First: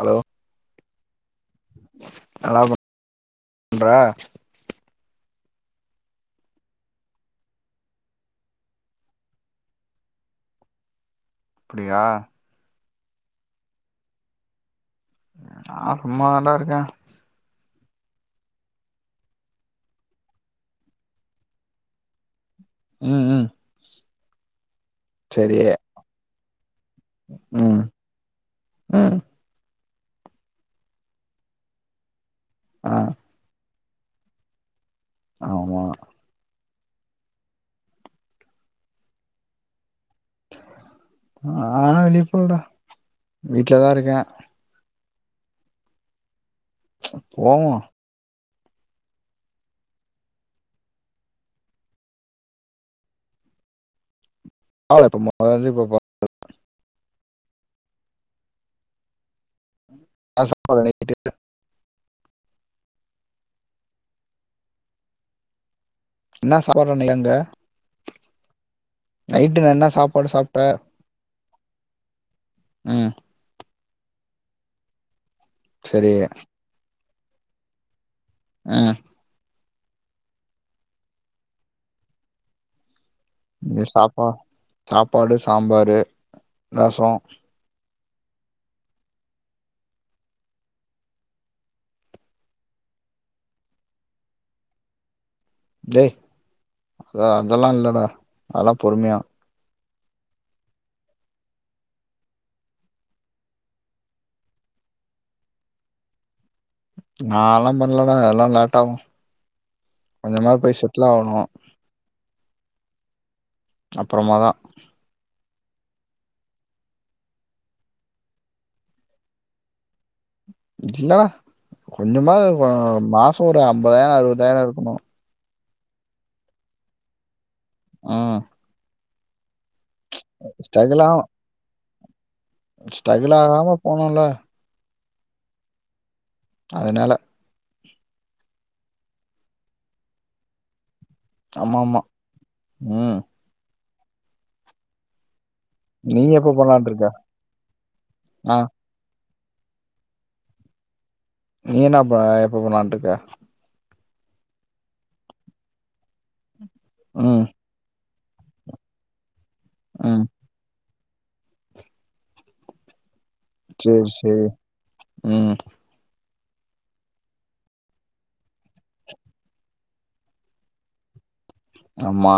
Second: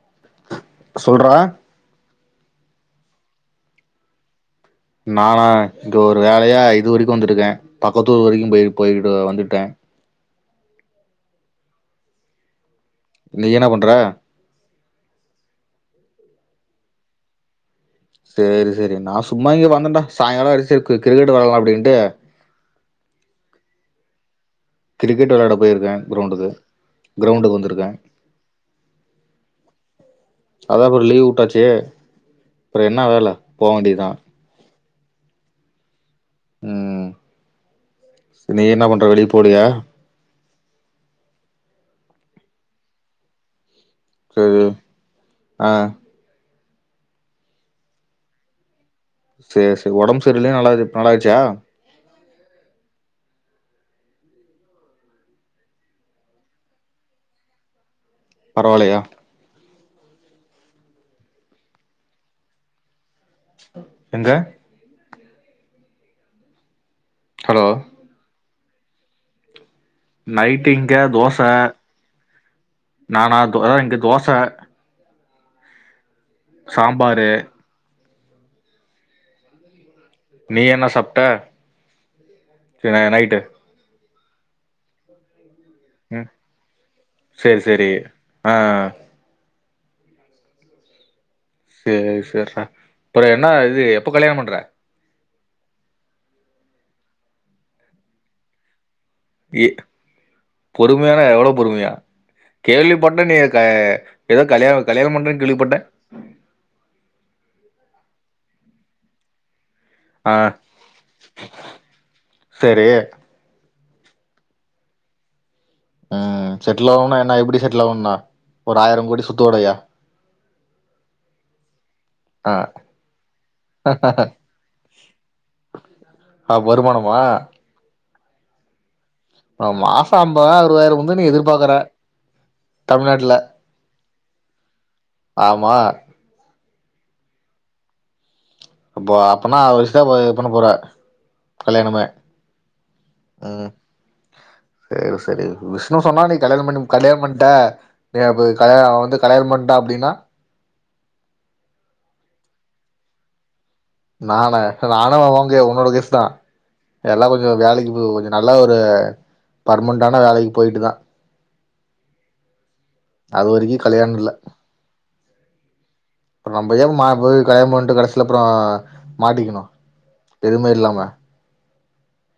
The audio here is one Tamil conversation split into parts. ஹலோ சொல்றா நல்லா பண்றா நானா இங்க ஒரு வேலையா இது வரைக்கு வந்துருக்கே பக்கத்தூரு வரைக்கு போய் போய்ட்டு வந்துட்டே அப்டியா நீ என்ன பண்ற நா சும்மா தான்டா இருக்கே செரி செரி நா சும்மா இங்க வந்துட்டே சாயங்கால வரிச்சு கிரிக்கெட் வெலாடலா அப்படின்ட்டு ம் ம் கிரிக்கெட் வெளாட சரி போயிருக்கே க்ரௌண்டுக்கு க்ரௌண்டுக்கு ம் வந்திருகே ம் அதா அப்பற லீவ் விட்டாச்சே அப்பற ஆ என்னா வேல போ வேண்டியதா ஆமா ம் நீ என்ன பண்ற வெளிய போலயா நா வெளிய போல வீட்டுலதா இருக்கே ஊ ஆ போவோ செரி செரி ஒடம்பு சரிலயே நல்லா நல்லாயிச்சா [unintelligible] பரவால்லயா [unintelligible] எங்க என்ன சாப்பாடு இன்னிலந்து ஹலோ நைட்டு என்ன சாப் நைட்டு் இங்க தோச ம் நானா அது இங்க தோச சரி சாம்பாரு ம் நீ என்ன சாப்ட்ட இனை நைட்டு நீ சாப்பா சாப்பாடு சாம்பாரு ம் ரசோ சேரி சரி ஆ சேரி சரிட அப்பறோ என்ன இது எப்போ கல்யாணோ பண்ற டே அதெல்லா இல்லடா அதுலா பொறுமையா ஏ பொறுமையானா எவ்ளோ பொறுமையா கேள்விப்பட்டே நீ க எதோ கல்யாணோ கல்யாணோ பண்றேன்னு கேள்விப்பட்டே நாலா பண்லடா எல்லா லேட்டாகு ஆ ஆகணு செரி அப்றோமாதா ம் செட்டுல் ஆவனுனா என்ன எப்டி செட்டுல் ஆவனுனா ஒரு ஆயிரோ கோடி சொத்தோடையா இல்லா கொஞ்சமா ஆ மா மாசோ ஒரு அம்பதாயிரோ அறுவதாயிரோ இருக்கணு ஆ வருமானமா ம் ம் ஆ மாசோ அம்பதாயிரோ அறுவதாயிரோ வந்து நீ எதிர்பாக்குற ஸ்ட்ரகுள் ஆகாம போனுல்ல ஆமா அதுனால அப்போ அப்பனா அறுது வயஷ்தா போ பண்ண போற ஆமாமா. கல்யாணமே ம். ம் செய்னு செரிவு விஷ்ணு சொன்னா நீ எப்ப கல்யாணோ பண்ணலான்ட்டு பன்னும் இருக்க? கல்யாணோ பண்ட்ட ய பு ஆ. கல்யாணோ அவெ வந்து கல்யாணோ பண்ட்டா அப்டினா நீ என்னப்பா எப்ப பண்லான்ருக்க நான நால வா ஓங்கே உங்களோட கேஸ் தா எல்லா ம், கொஞ்சோ வேலைக்கு போ கொஞ்சோ நல்ல ஒரு பர்மென்டான ம். வேலைக்கு போயிட்டு தா அது வரைக்கு சரி, கல்யாணோ இல்ல சரி. ம். நம்ம ஏ மா போய் கல்யாணோ பண்ட்டு கடைசில அப்றோ மாட்டிக்கணு எதுவுமே இல்லாம ஆமா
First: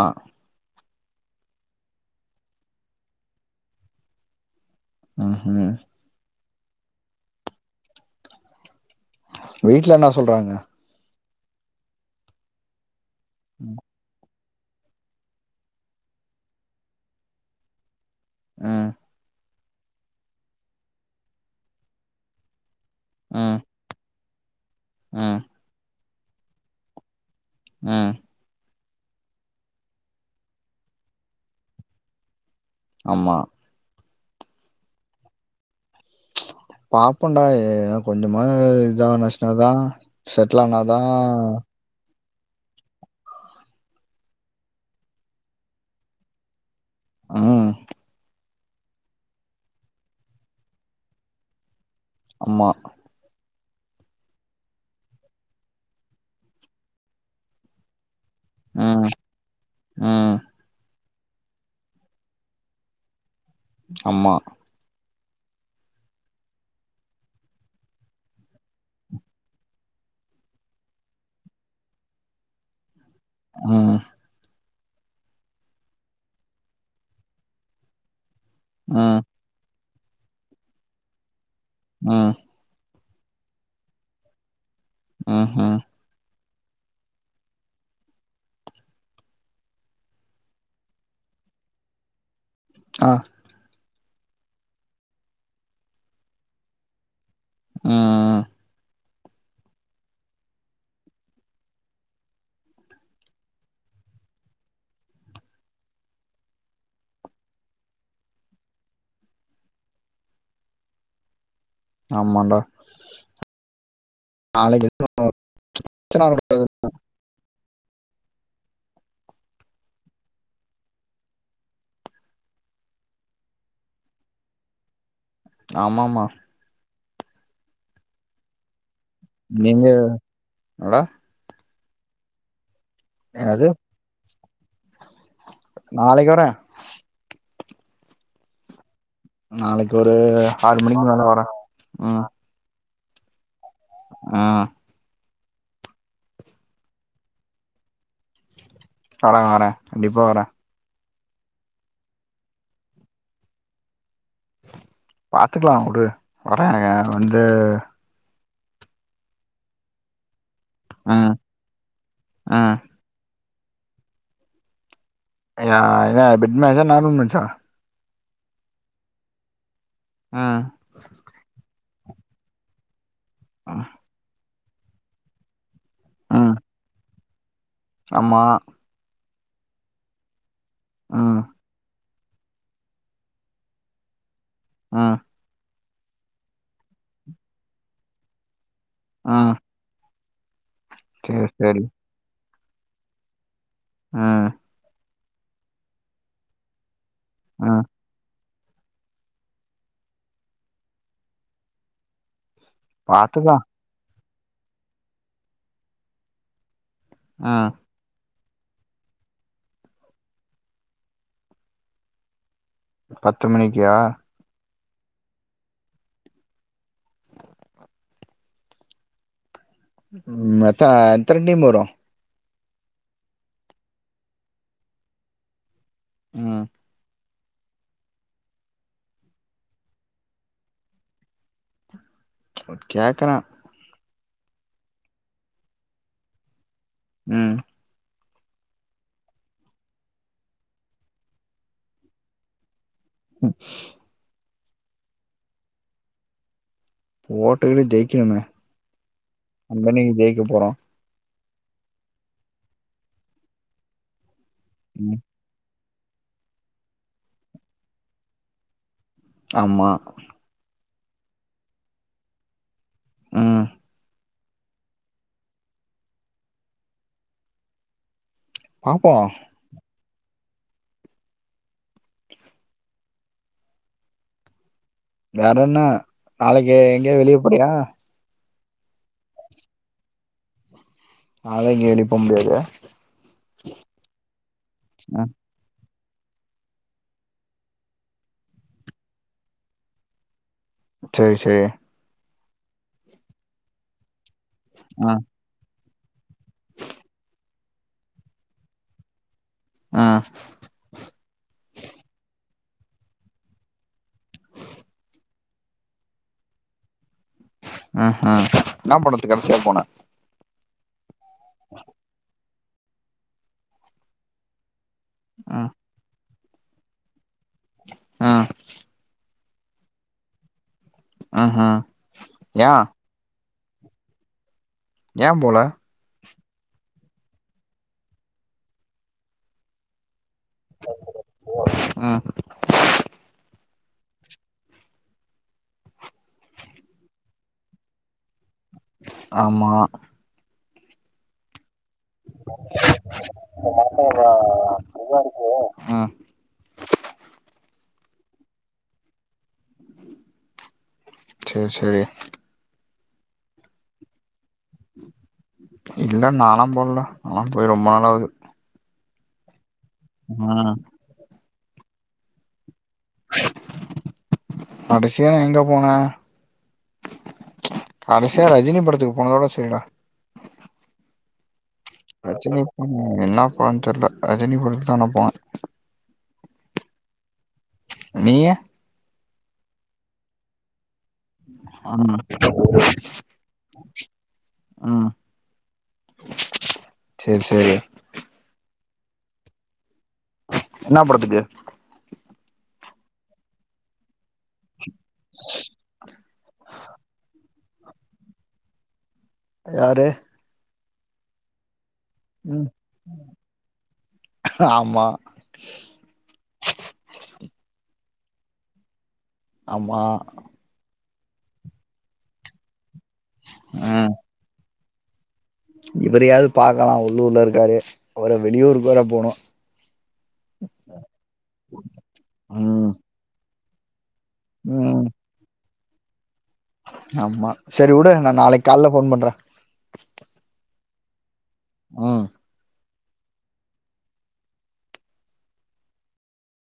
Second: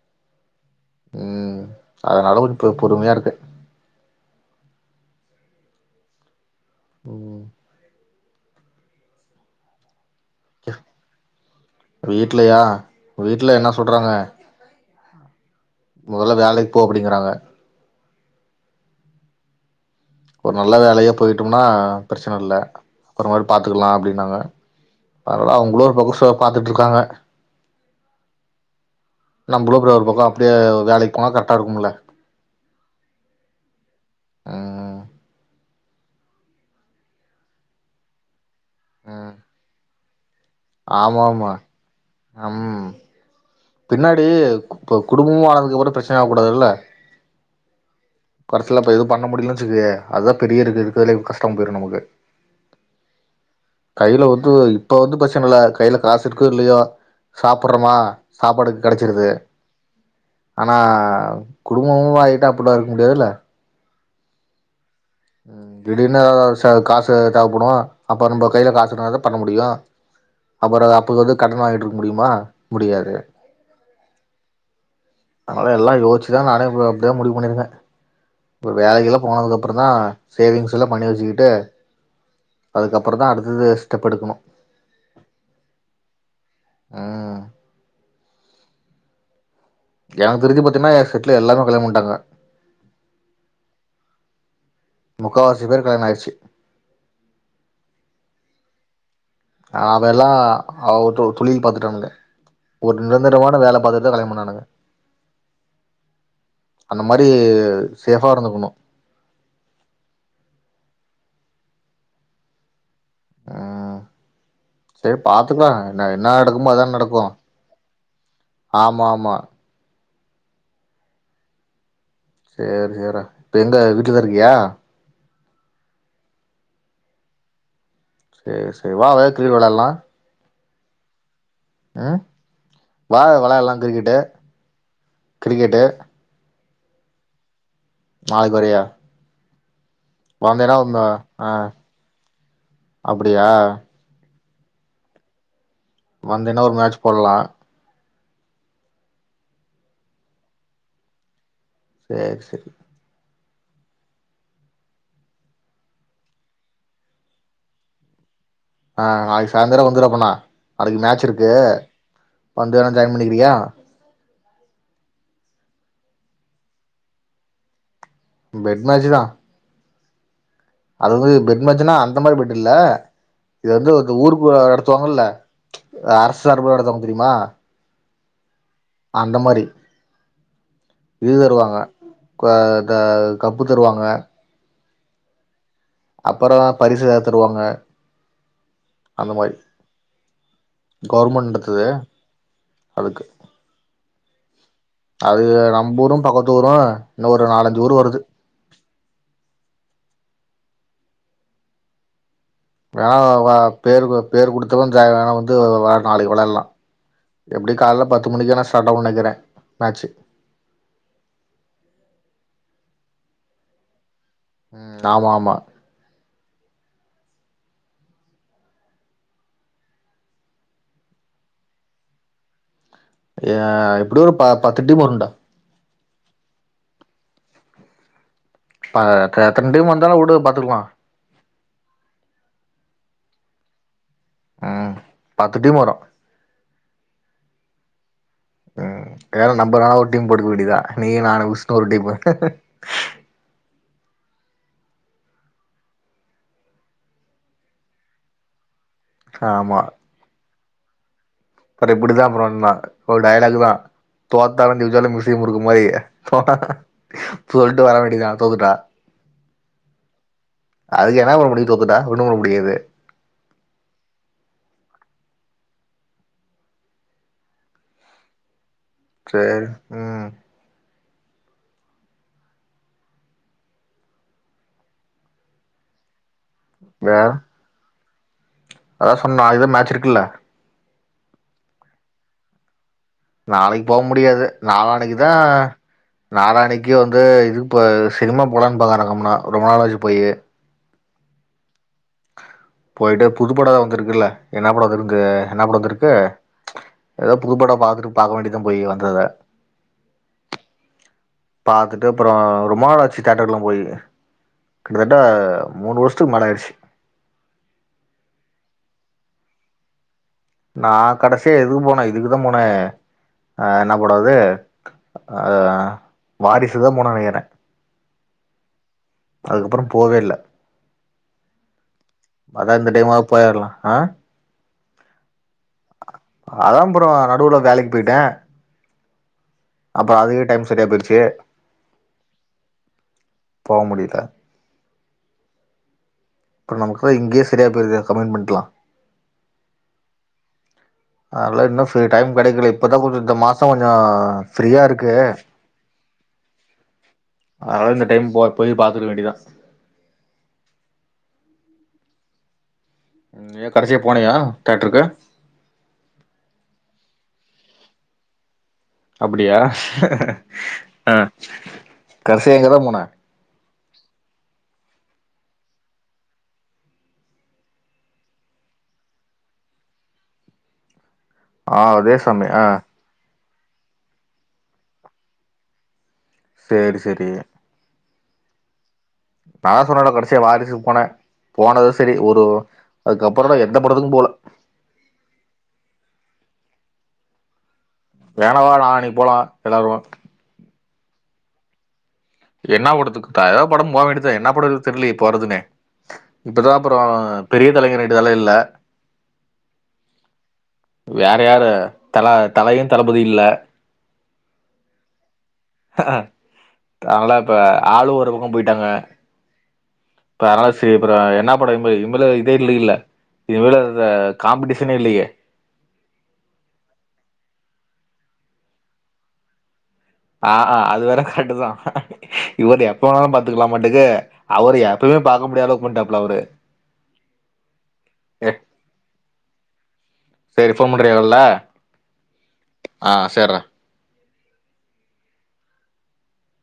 ம் அதுனால கொஞ்சோ பொ பொறுமையா இருக்கே ம் ஹும் ம் வீட்ல என்ன சொல்றாங்க வீட்லயா வீட்ல என்ன சொல்றாங்க மொதல்ல வேலைக் போ அப்புடிங்கிறாங்க ம் ஒரு நல்ல வேலையா போய்டம்னா ப்ரச்சன இல்ல அப்ரமால் ம், பாத்துக்லா அப்டின்னாங்க ம், அதுனால அவுங்களு ஒரு பக்கோ சோ பாத்துகுட்ருக்காங்க ம் நம்மளு அப்றோ ஒரு பக்கோ அப்டியே வேலைக்கி போன கரெக்டா இருக்குமுல்ல ஆமா ம் பாப்போன்டா ஏன்னா கொஞ்சமாது இதான ம் நஷ்டோ ஆகுதா செட்டுல் ஆனாதா அம் பின்னாடி கு இப்ப குடும்பமு ஆனதுக்கு அப்றோ ப்ரச்சனையா ஆக கூடாதுல ம் கடைசில இப்ப எதுவு பண்ண முடியல்னு வச்சுக்கையே அதுதா பெரிய இருக்கு இருக்குறதுளையு கஷ்டமா போய்ரு நமக்கு அம்மா கையில வந்து இப்ப வந்து ப்ரச்சன இல்ல கையில காசு இருக்கு இல்லையோ சாப்புட்றமா சாப்பாடு ம், கெடச்சிருது ம். ஆனா குடும்பமு ஆயிட்டா அப்புடிலா இருக்க முடியாதுல்ல அம்மா ம் திடீர்னு எதாது அவசியோ அதுக்கு காசு தேவப்படு அப்போ நம்ம கையில காசு இருந்தாதா பண்ண முடியு அப்பறோ அப்போ வந்து கடன் வாங்கிட்டு இருக்க முடியுமா முடியாது ம் நாங்கள்லா எல்லா யோசிச்சுதா நானே இப்ப அப்டிதா முடிவு பண்ணிருக்க ஒரு வேல ம். கீல போனதுக்க அப்றோந்தா சேவிங்ஸ் எல்லா பண்ணி வச்சுக்கிட்டு ம் அதுக்கப்புறந்தா அடுத்தது ஸ்டெப் எடுக்கணு ம் ஆ எனக்கு தெரிஞ்சி பாத்தீன்னா ஏ செட்ல எல்லாருமே கல்யாணோ பண்ணிட்டாங்க ஆ முக்காவாசி பேர் கல்யாண ஆயிடுச்சி ம் ம் அவெல்லா அவர்ட்ட ஒரு தொழில் பாத்துட்டானுங்க ஒரு நிரந்தரமான வேல பாத்துட்டுதா கல்யாணோ பண்ணானுங்க அந்த மாரி சேஃபா இருந்துக்கணு ஆமாண்டா ஆ செரி பாத்துக்கலா என்ன பிரச்சன என்ன இருக்கு நடக்குமோ அதான நடக்கு ஆமாமா சேர் சேர்றா இப்ப எங்க வீட்லதா இருக்கியா ஆமாமா சேரி சேரி வாவே கிரிகெட் நீங்க வெளாட்லா என்னடா ம் வாய என்னது வெளால்லா கிரிக்கெட்டு கிரிக்கெட்டு நாளைக்கு வர நாளைக்கு வரியா நாளைக்கு ஒரு வந்தேன்னா ஆறு ஒரு மணிக்கு ம- மேல வர ஆ ம் அப்டியா ம் வந்தீனா ஒரு மேட்ச் போட்லா வர வர கண்டிப்பா வர சேர் சேரி பாத்துக்கலா உடு வர வந்து ஆ நாளைக்கு சாய்ந்தரோ வந்துரு அப்பன்னா நாளைக்கு மேட்ச் ம் இருக்கு ம் வந்து வேணா ஜாயின் பண்ணிக்கிறியா ஏ என்ன பெட் மேட்சா நார்மல் மேட்சா பெட் மேச்சுதா ம் அது வந்து பெட் மேச்சுனா அந்த மாரி பெட் இல்ல இது வந்து ஊருக்குள்ள நடத்துவாங்கல்ல அரசு ம் சார்பாக நடத்துவாங்க தெரியுமா ஆமா அந்த மாரி இது ம் தருவாங்க கு த கப்பு தருவாங்க ம் அப்பற பரிசு ஏதாது தருவாங்க அந்த ம் மாரி சரி கவர்மெண்ட் சரி நடத்துது அதுக்கு ம் அது நம்ப ஊரு பக்கத்து ஊரு இன்னு ஒரு ம் நாலஞ்சு ஊர் வருது வேணா வா பாத்துக்கலாம் பேரு கு பேர் குடுத்தவன் [unintelligible] வேணா வந்து வா நாளைக்கு விள்ளலா ம் எப்டி கால பத்து மணிக்கு ஆனா ஸ்டாட் அவு நெனைக்கிறே மேட்சு பத்து மணிக்கா ம் ஆமா ஆமா ம் மொத்த எந்தன டிம்வரு ஏ எப்டி ஒரு ப பத்து டீமு வருடா ம் ப அத்த அத்தன டீம் வந்தாலு வுடு பாத்துக்குளா கேக்கறா ம் பத்து டிம் வரு ம் ம் வேற நம்ப நாளு ஒரு டீம் போட்டுக்க வேண்டியுதா நீ நானு விஷ்னு ஒரு டீமு ம் ஓட்டுக்கிட்டு ஜெயிக்கணுமே ஆமா நம்ப என்னைக்கி ஜெயிக்க போறோ அப்றோ எப்டித்தா அப்றோ இன்னா ஒரு டையலாக் தா தோத்தாலு ஜெயிச்சாலு ம் மீசைய முருக்கு மாரி [inaudible] சொல்டு வரவேண்டியதா தோத்துட்டா ஆமா அதுக்கு என்னா பண்ண முடியு தோத்துட்ட ஒன்னு பண்ண முடியாது ம் பாப்போ சேரி ம் வேற என்ன நாளைக்கி எங்கல்கியது வேறயின்னா நாளைக்கு எங்கியது வேற வெளிய போறியா அதா சொன்னோ அதுதா மேட்ச இருக்குல்ல நாளைக்கு எப்டி போம்முடியது நாளைக்கு போ முடியாது நாளானைக்கு தா ம் நாளானிக்கு வந்து இதுக்கு போ இ சினிமா போகலான்னு பாகக்கம்னா ரொம்ப நாளாச்சு போய் சேரி சேரி போயிட்டு புதுப்பட பாடி ஏது வந்திருக்குல்ல என்ன படம் இருக்கு ம் என்ன படம் வந்த இருக்கு ஏதாவ்து புதுப்படோ பாத்துட்டு பாக்க வேண்டிதா போய் வந்தத ம் பாத்துட்டு அப்றோ ரொமாலாச்சி தேட்டர் எல்லா போய் கிட்டத்தட்ட மூணு வருஷத்துக்கு மல ஆயிடுச்சி ம் ஹும் என்னன் படத்துக்குத்துக் கடைசி யா போனேன் நா கடைசிய எதுக்கு போனேன் இதுக்கு தா போனேன் அ என்னபட அது ஆ ஆ ம் வாரிசுதா போன நெனக்கிறேன் ம் அதுக்கப்புறோ போ வே இல்ல ம்ஹும் ஏ அதா இந்த டைமாவு போயிடலாம் ஆ ஏன் போல அதா ப்ரோ நடுவுல வேலக்கு போயிட்டே அப்றோ அது டைம் சரியா போய்டுச்சு ஒ ம் போவ முடியில அப்போரோ நமக்கு உள்ளது இங்கே சரிய போயிருது கமெண்டடு எல்லா ஆமா அதெல்லா இன்ன [unintelligible] டைம் கெடைக்கல இப்பதா கொஞ்சோ இந்த மாசோ கொஞ்சோ ஃப்ரீயா இருக்கு ம் அதனால இந்த டைம் போ போய் பாத்துக்க வேண்டிதா சேரி சேரி நீ ஏ கடைசியா போனியா தேட்டருக்கு இல்ல நாலா போலடா நாலா போய் ரொம்ப நாள் ஆகுது அப்புடியா ம் ஆ கடசியா எங்கதா போன கடசியா நா எங்க போனே கடசியா ரஜினி படத்துக்கு போனதோட செரிடா ஆ அதே சாமி ரஜினி ஆ படோ என்னா படோனு தெர்ல ரஜினி படத்துக்குதா நா போனே சேரி சேரி நீயு நாதா சொன்னல கடசியா வாரிசுக் போனே போனது செரி ம் ஒரு அதுக்கப்புறோ நா எந்த படத்துக்கு போல ம் சேரி சேரி வேணா வேணா நாளானிக்கு போலா எல்லாரு என்னா படத்துக்கு என்னா படத்துக்குதா எதா படோ போ வேண்டிதா என்னா படோ இருக்குன் தெர்லயே போறதுனே இப்பதா அப்புறோ பெரிய தலைங்க ரெண்டு தல இல்ல யாரு வேற யாரு தல ம் தலையு தளபதி இல்ல ஆமா அ அ அதனால இப்ப ஆளு ஒரு பக்கோ போய்ட்டாங்க ஆமா இப்ப அதனால செரி அப்பறோ என்னா படோ இன்மே இன்மேல் இதே இல்லைங்லே இனிமேலு இது காம்பிடேஷனே இல்லையே இவரயாது பாக்கலா உள்ளூர்ல இருக்காரு அவர வெளியூருக்கு வேற போனு ஆ அ அது வேற கரெக்ட்டுதா இவர ம் எப்ப வேணாலு பாத்துக்கலாமாட்டுக்கு அவரு ம் எப்பமே பாக்க முடியாத அளவுக் பண்ட்டாப்ல அவரு ஆமா செரி உடு நா நாளைக் கால்ல ஃபோன் பண்றே சேரி ஃபோன் பண்றியா கால்ல ம் ஆ சேர்றா